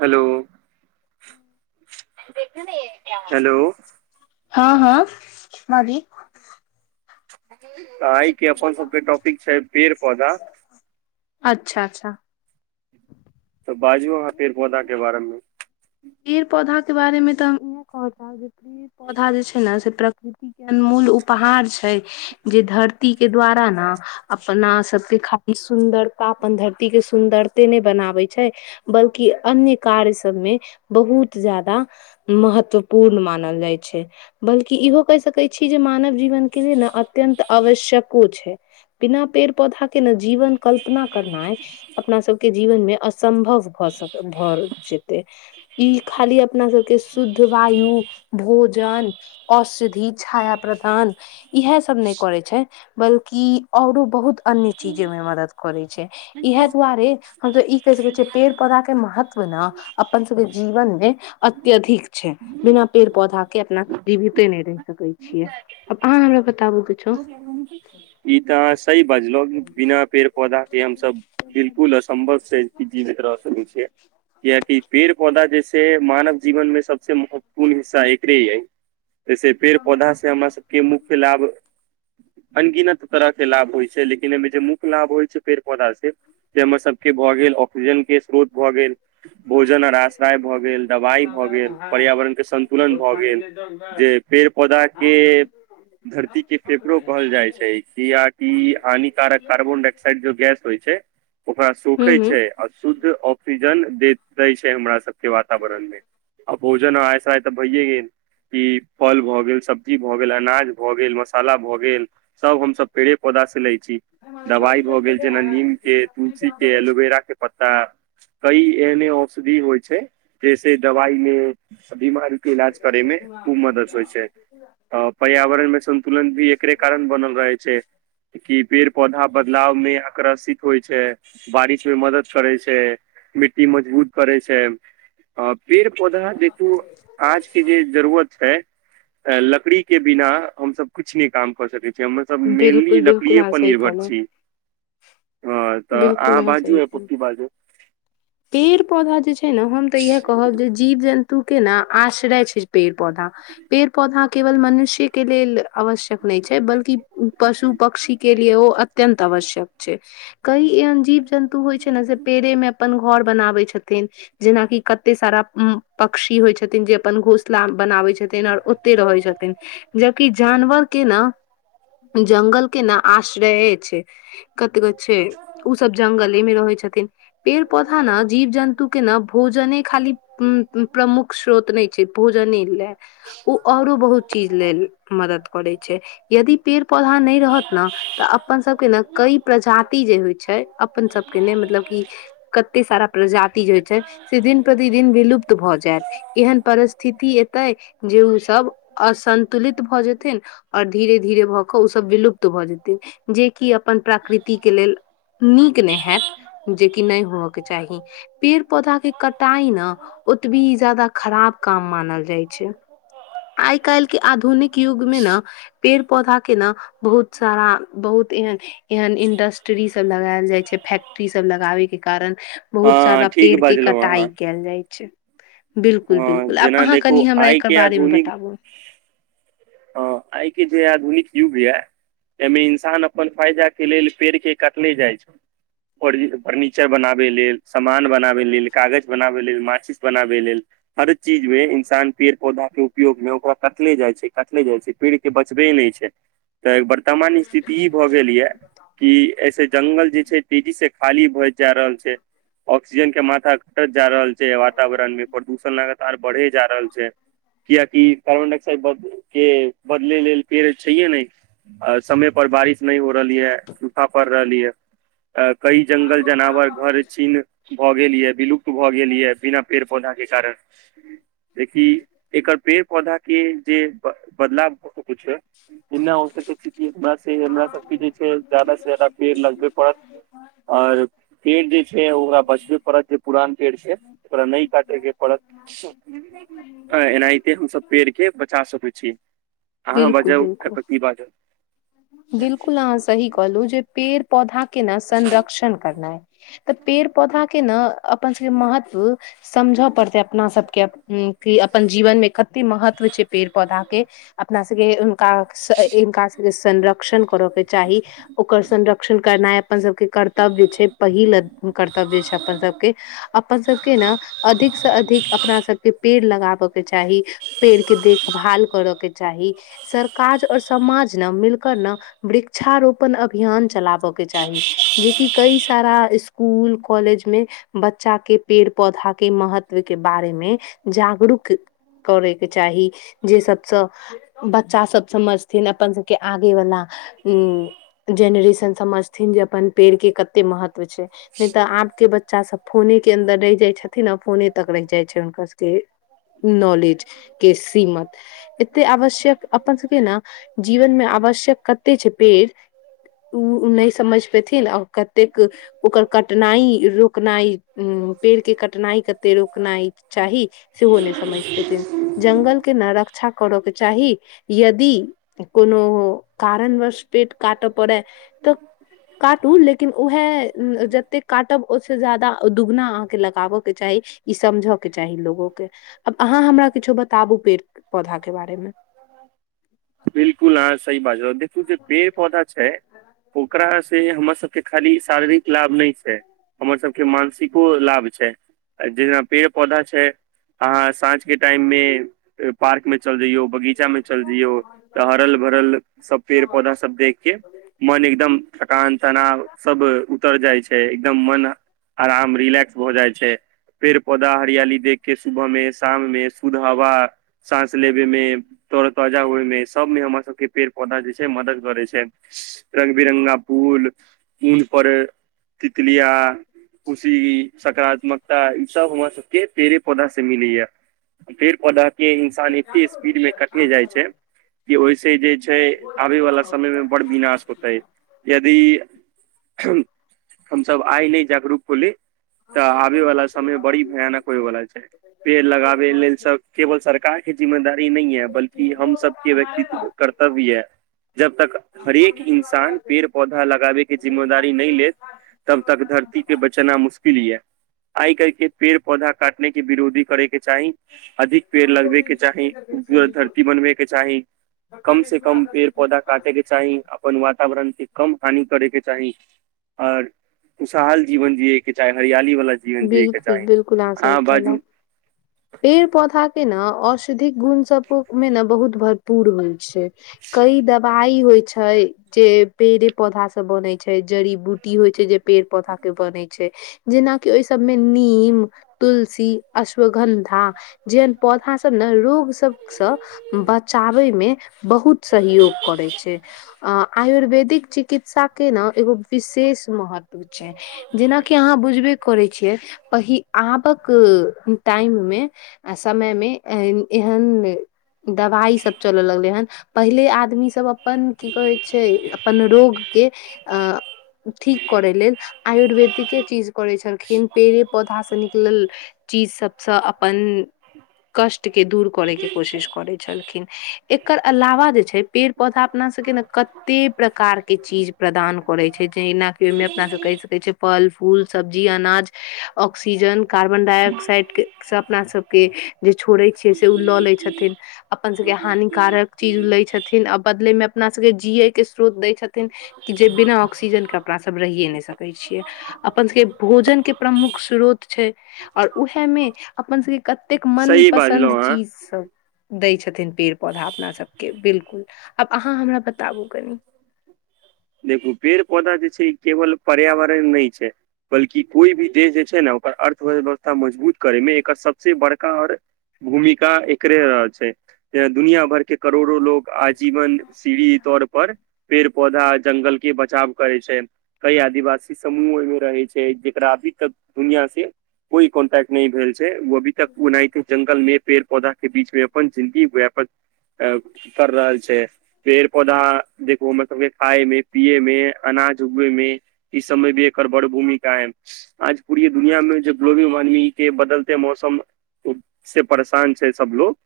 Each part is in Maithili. हलो हेलो हँ हँ माँ जी तऽ आय के अप्पन सबके टॉपिक छै पेड़ पौधा अच्छा अच्छा तऽ बाजू अहाँ पेड़ पौधा के बारे मे पेड़-पौधा के बारे में तऽ हम इहो कहऽ चाहब जे पेड़ पौधा जे छै ने से प्रकृतिकके अनमोल उपहार छै जे धरती के द्वारा नऽ अपना सभके खाली सुन्दरता अपन धरतीके सुन्दरते नै बनाबै छै बल्कि अन्य कार्य सबमे बहुत जादा महत्वपूर्ण मानल जाइ छै बल्कि इहो कैह सकै छी जे मानव जीवन के लिए नऽ अत्यन्त आवश्यकको छै बिना पेड़ पौधा के ने जीवन कल्पना करनाय अपना सबके जीवन मे असम्भव भऽ सकऽ भऽ जेतै ई खाली अपना सबके शुद्ध वायु भोजन औषधि छाया प्रदानऽ इहे सब नै करै छै बल्कि औरो बहुत अन्य चीजे में मदद करे छै इहे दुआरे हमसब ई कैह सकै छियै पेड़ पौधा के महत्व न अपन जीवन मे अत्यधिक छै बिना पेड़ पौधा के अपना जीविते नै रैह सकैत छियै आब अहाँ हमरा बताबू किछो पी [inaudible] ई तऽ अहाँ सही बजलौं बिना पेड़ पौधा के हमसब बिल्कुल असंभव छै कि जीवीत रह सकै छियै कियाकि पेड़ पौधा जैसे मानव जीवन में सबसे महत्वपूर्ण हिस्सा एकरे यै जैसे पेड़ पौधा सेऽ हमरा सबके मुख्यऽ लाभ अगिनत तरह के लाभ होइ छै लेकिन एहिमे जे मुख्य लाभ होइ छै पेड़ पौधा सेऽ जे हमर सबके भऽ गेल ऑक्सीजन के स्त्रोत भऽ गेल भोजन आर आश्रय भऽ गेल दवाइ भऽ गेल पर्यावरण के संतुलन भऽ गेल जे पेड़ पौधा के धरती के फेफड़ो कहल जाय छै कि कियाकि हानिकारक कार्बन डाईक्साइड जो गैस होय छै ओकरा हूँ सोखै हूँ छै अ शुद्ध ऑक्सीजन दे दै छै हमरा सबके वातावरण मे औ भोजन आश्रय तऽ भैए गेल ई फल भऽ गेल सब्जी भऽ गेल अनाज भऽ गेल मसाला भऽ गेल सब हमसब पेड़े पौधा से लय अ छी दवाई भऽ गेल जेना नीम के तुलसी के एलोवेरा के पत्ता कई एहने औषधि होइ छै जैसे दवाई मे स बीमारी के इलाज करै मे खूब मदद होइ छै तऽ पर्यावरण मे संन्तुलन भी एकरे कारण बनल रहै छै कि पेड़-पौधा बदलाव में आक्रशित होइ छै बारिश मे मदद करै छै मिट्टी मजबूत करै छै अ पेड़-पौधा देखू आज के जे जरूरत छै अ लकड़ी के बिना हमस कुछ नै काम क सकै छी हमर सभ मेनली बिल्कुल बिल्कुल लकड़िये अहाँ पर सही निर्भर कहलौं छी हँ तऽ बिल्कुल अहा अहाँ बाजू सही एह कहलौं पर की बाजू पेड़ पौधा जे छै ने हम तऽ इहे कहब जे जीव जन्तु के ने आश्रय छै पेड़ पौधा पेड़ पौधा केवल मनुष्ये के लेल आवश्यक नै छै बल्कि पशु पक्षी के लिए ओ अत्यन्त आवश्यक छै कई एहन जीव जन्तु होइ छै न जे पेड़े मे अपन घर बनाबै छथिन जेनाकि कते सारा पक्षी होइ छथिन जे अपन घोसला बनाबै छथिन आओर ओते रहै छथिन जबकि जानवर के न जंगल के न आश्रय छै कतई कहै छै उ सब जंगले मे रहै छथिन पेड़ पौधा न जीव जन्तु के न भोजने खाली प्रमुख श्रोत नै छै पूजन इला ओ आओरो बहुत चीज लेल मदद करै छै यदि पेड़ पौधा नै रहत न तऽ अपन सबके न कई प्रजाति जे होइ छै अपन सब के नै मतलब कि कते सारा प्रजाति जे होइ छै से दिन प्रतिदिन विलुप्त भऽ जायत एहन परिस्थिति एतय जे उन सब असन्तुलित भए जेथिन आओर धीरे धीरे भऽ कऽ उ सब विलुप्त भऽ जेथिन जेकि अपन प्राकृतिक के लेल नीक नै हयत जेकि नै होयके चाही पेड़ पौधाके कटाई न ओतबी ई जादा खराब काम मानल जाइ छै आइ काल्हि के आधुनिक युग मे न पेड़ पौधा के न बहुत सारा बहुत एहन एहन इंडस्ट्री सब लगायल जाइ छै फैक्ट्री सब लगाबै के कारण बहुत हँ जादा ठीक पेड़ के बाजलहुँ अहाँ कटाई कयल जाइ छै अ, बिल्कुल बिल्कुल आब जेना अहाँ देखू कनि हमरा आइ एकर के बारेमे बताबु हँ आइ के जे आधुनिक युग य एईमे इंसान अपन फायदा के लेल पेड़ के कटले जाइ छै आओर ई फर्नीचर बनाबै लेल सामान बनाबै लेल कागज बनाबै लेल माचिस बनाबै लेल हर चीज मे इन्सान पेड़ पौधाक के उपयोग मे ओकरा कटले जाइ छै कटले जाइ छै पेड़ के बचबे नै छै तऽ वर्तमान स्थिति ई भऽ गेलै याऽ कि ऐसे जंगल जे छै तेजी से खाली भए जा रहल छै ऑक्सीजन के माथा घटत जा रहल छै वातावरण मे प्रदूषण लगातार मे बढ़े जा रहल छै किआकि कार्बन डाइऑक्साइड के बदलै लेल पेड़ छैये नै आ समय पर बारिश नै हो रहली है सूखा पड़ रहली हे अ त कई जंगल जानावर घर छीन भए गेल ये विलुप्त भए गेल ये बिना फेर बौना के कारण देखि एकर पेड़ पौधा के जे बदलाव कुछ बिना हो सकेै स्थिति एक बार से [unintelligible] हमरा सबके जे छै जादा से जादा पेड़ लगबै पड़त आओर पेड़ जे छै ओकरा बचबे पड़त जे पुरान पेड़ छै ओकरा नई कटयके पड़त एनाहिते हमसब पेड़ के बचा सकै छी अहाँ बिल्कुल बजाउ आई बिल्कुल प्रतिभा के बिल्कुल आहाँ सही कहलू जे पेड़ पौधा के न संरक्षण करनाय तऽ पेड़ पौधा के न अपन सबके महत्व समझऽ पड़तै अपना सबके कि अपन जीवन मे क एते महत्व होय छै पेड़ पौधा के अपना सबके हीनका इनका सब संरक्षण करऽ के चाही ओकर संरक्षण करनाइ अपन सबके कर्तव्य छै पहिल कर्तव्य छै अपन सबके अपन सबके न अधिक से अधिक अपना सबके पेड़ लगाबके चाही पेड़ केँ देखभाल कर कऽ चाही सरकार और समाज ने मिल क न वृक्षारोपण अभियान चलाब कऽ चाही जेकि कई सारा इसकुल कॉलेज में बच्चा केँ पेड़ पौधा केँ महत्व केँ बारे में जागरूक करै केँ चाही जे सब स बच्चा सभ समझथिन अपन सभ केँ आबै वला [unintelligible] जेनरेशन समझथिन जे अपन पेड़ केँ कते महत्व होइ छै नै तऽ आब केँ बच्चा सब फोने केँ अन्दर रैह जय छथिन आ फोने तक रैह जय छै हुनकर सब केँ नॉलेज केँ सीमत एते आवश्यक अपन सब केँ न जीवन में आवश्यक कते छै पेड़ उऽ उऽ नै समझ पेथिन आ कतेक ओकर कठिनाइ रोकनाइ उ पेड़ केँ कठिनाइ कते रोकनै चाही से ओ नै समझ पेथिन जंगल केँ नै र क्षा कर केँ चाही यदि कोनो कारण वश पेट काटऽ पड़ै तऽ काटू लेकिन उहै जते काटब ओ से जादा दुगुना अहाँकेँ लगाब केँ चाही ई समझ केँ चाही लोगो केँ आब अहाँ हमरा किछो बताबू पेड़ पौधा केँ बारे में [inaudible] बिल्कुल अहाँ सही बाजलौ देखियै जे पेड़ पौधा छै ओकरा से हमर सब केँ खाली शारीरिक लाभ नै छै हमर सब केँ मानसिको लाभ छै जेना पेड़ पौधा छै अहाँ साँझ केँ टाइम में पार्क में चल जइयो बगीचा में चल जइयो तऽ हरल भरल सब पेड़ पौधा सब देख केँ मन एकदम थकान तना सब उतर जाइ छै एकदम मन आराम रिलैक्स भऽ जाइ छै पेड़ पौधा हरियाली देख केँ सुबह में शाम में शुद्ध हवा सास लेबे में तोर ताजा ओहिमे सब में हमर सब केँ पेड़ पौधा जे छै मदद करे छै रंग बिरंगा फूल [inaudible] फूल पर तितलिया खुशी सकारात्मकता ई सब हमरा सब पेड़े पौधा से मिले या [inaudible] पेड़ पौधा कें इंसान एते स्पीड में कटने जाइ छै कि ओइसे जे छै आबे वला समय में बड़ विनाश होतै यदि [unintelligible] हमस आइ नै जागरूक होली तऽ आबे वाला समय बड़ी भयानक होइवला छै पेड़ लगाबे लेल सब केवल सरकार केँ जिम्मेदारी नै या बल्कि हम सब केँ व्यक्तित्व कर तब या [inaudible] जब तक हरेक इन्सान पेड़ पौधा लगाबै केँ जिम्मेदारी नै लेत तब तक धरती केँ बचना मुश्किल यऽ आइ कैल पेड़ पौधा काटने केँ विरोध [unintelligible] करेके चाही अधिक पेड़ लगबे केँ चाही उपजाऊ धरती बनबे केँ चाही कम से कम पेड़ पौधा काटे केँ चाही अपन वातावरण केँ कम हानि करेके चाही अर [inaudible] खुशहाल जीवन जिए केँ चाहे हरियाली वाला जीवन जियैके बिल्कुल चाही बिल्कुल अहाँ सही कहलो पेड़ पौधा केँ न औषधिक गुण सब में न बहुत भर पूर होइ छै कई दवा -ई होइ छै जे पेड़े पौधा स बनै छै जड़ी बूटी होइ छै जे पेड़ पौधा केँ बनै छै जेनाक केँ ओइ सब में नीम तुलसी अश्वगन्धा जेहन पौधा सब ने रोग सबसँ बचाबे मे बहुत सहयोग करैछै अ आयुर्वेदिक चिकित्सा के ने एगो विशेष महत्व छै जेनााकि अहाँ बुझबे करै छियै वही आबक टाइम मे आ समय में एम एहन। दबाइ सब चल लगलै ए हन पहिले आदमी सब अपन की कहै। छै य, अपन रोग के अऽ ठीक करै लेल आयुर्वेदिके चीज करै छल खिन पेड़े पौधा से निकलल, चीज सब। सँ अपन, कष्ट के दुर करे के कोशिश करै छल। खिन एकर अलावा जे छै पेड़ पौधा अपना सबके न कते प्रकार के चीज। प्रदान करै छै जैनाह कऽ ओयमे अ -पना सब कहि सकै छ फल-फूल सब्जी-अनाज ऑक्सीजन, कार्बन डाइऑक्साइड के। स अपना सबके जे छोड़ै छियै से ओ लऽ लै छथिन। अपन सबके हानिकारक चीज लै छथिन आ बदले में अपना सबके जिये के स्रोत दै छथिन। थिन जे बिना ऑक्सीजन के अपना सब रहिए नैय सकै छियै अपन सब। भोजन के प्रमुख स्रोत छैय। और उहै में अपन सब के कतेक मन सही पसन्द बाजलहुँ अहाँ चीज सब। दैय छथिन पेड़ पौधा अपना सबके बिल्कुल आब अहाँ हमरा बताबु कनि। देखु पेड़ पौधा जे छै केवल पर्यावरण नैय छै। बल्कि कोई भी देश जै छैय नैय ओकर अर्थव्यवस्था मजबूत करै में एकर सबसे बड़का और। भूमिका एकरे रहछै दुनिया भर कऽ करोड़ो लोग आ जीवन सीरी तौर पर, पेड़ पौधा जंगल के बचाव करै छै। कई आदिवासी समूह ऐमे रहै छै जेकरा अभी तक दुनिआ से कोई कॉन्टैक्ट नैय भेल छै, ओ अभी तक ओनाहिते जंगल में पेड़ पौधा के बीच में अपन। जिन्दगीव्यापक। अ ब कर रहल छै पेड़ पौधा देखु हमर सबके आय मे। पिये में अनाज उगबै में ई सब में भी एकर बड़ भूमिका है। आज पुरी दुनिया में जो ग्लोबल वार्मिंग के बदलते मौसम। उपसँ परेशान छै सबलोग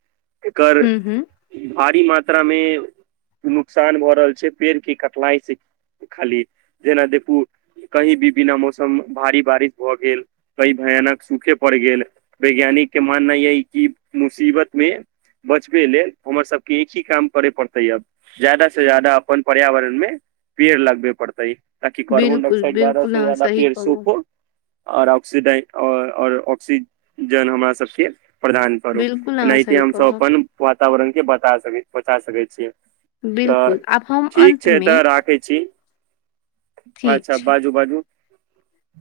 एकर हूँ हूँ भारी मात्रा में नुकसान भऽ रहल छैय पेड़ के काटनाय। जेखाली जेना देखू कहीं भी बिना मौसम बारी बारिश भ गेल। कई भयानक सुखे पड़ गेल, वैज्ञानिक के मान नाय यही कि मुसीबत में। बचबे लेल हमर सब के, एक ही काम करे पड़तै अब। ज्यादा से जादा अपन पर्यावरण मे पेड़, लगबे पड़तैय। ता कि कार्बन बिल्कुल डइऑकसाइड ज्यादा बिल्कुल से अहाँ ज्यादा सही पेड़ कहलहुँ सोखो। औरऑक्सीडैन अ और ऑक्सीजन हमरा सबके प्रधान करु बिल्कुल अहाँ तनाहिते सही हम सब कहलहुँ अपन वातावरण के बता स कै छि बचा सकै छियै। बिल्कुल आब हम तऽठिक छै अन्तमे त राखै छी ठीक अच्छा छै बाजु बाजु।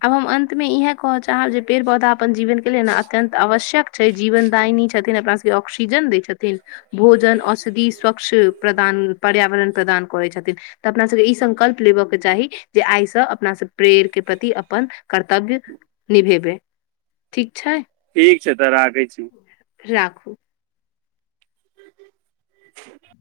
आब हम अंत में इहें कह चाहब जैय पेड़ पौधा आब। अपन जीवन के लेल न अत्यंत आवश्यक छै, जीवनदायनी छथिन अपना सबके ऑक्सीजन दैय छथिन। भोजन औषधि स्वच्छ प्रदान पर्यावरण प्रदान करै छथिन। तऽ अपना सबके ई संकल्प लेब के चाही जे आइसँ अपना सब पेड़ के प्रति अपन कर्तव्य। निभेवैय ठिक छै। ठिक छैय तराखै छी। राखु। [unintelligible]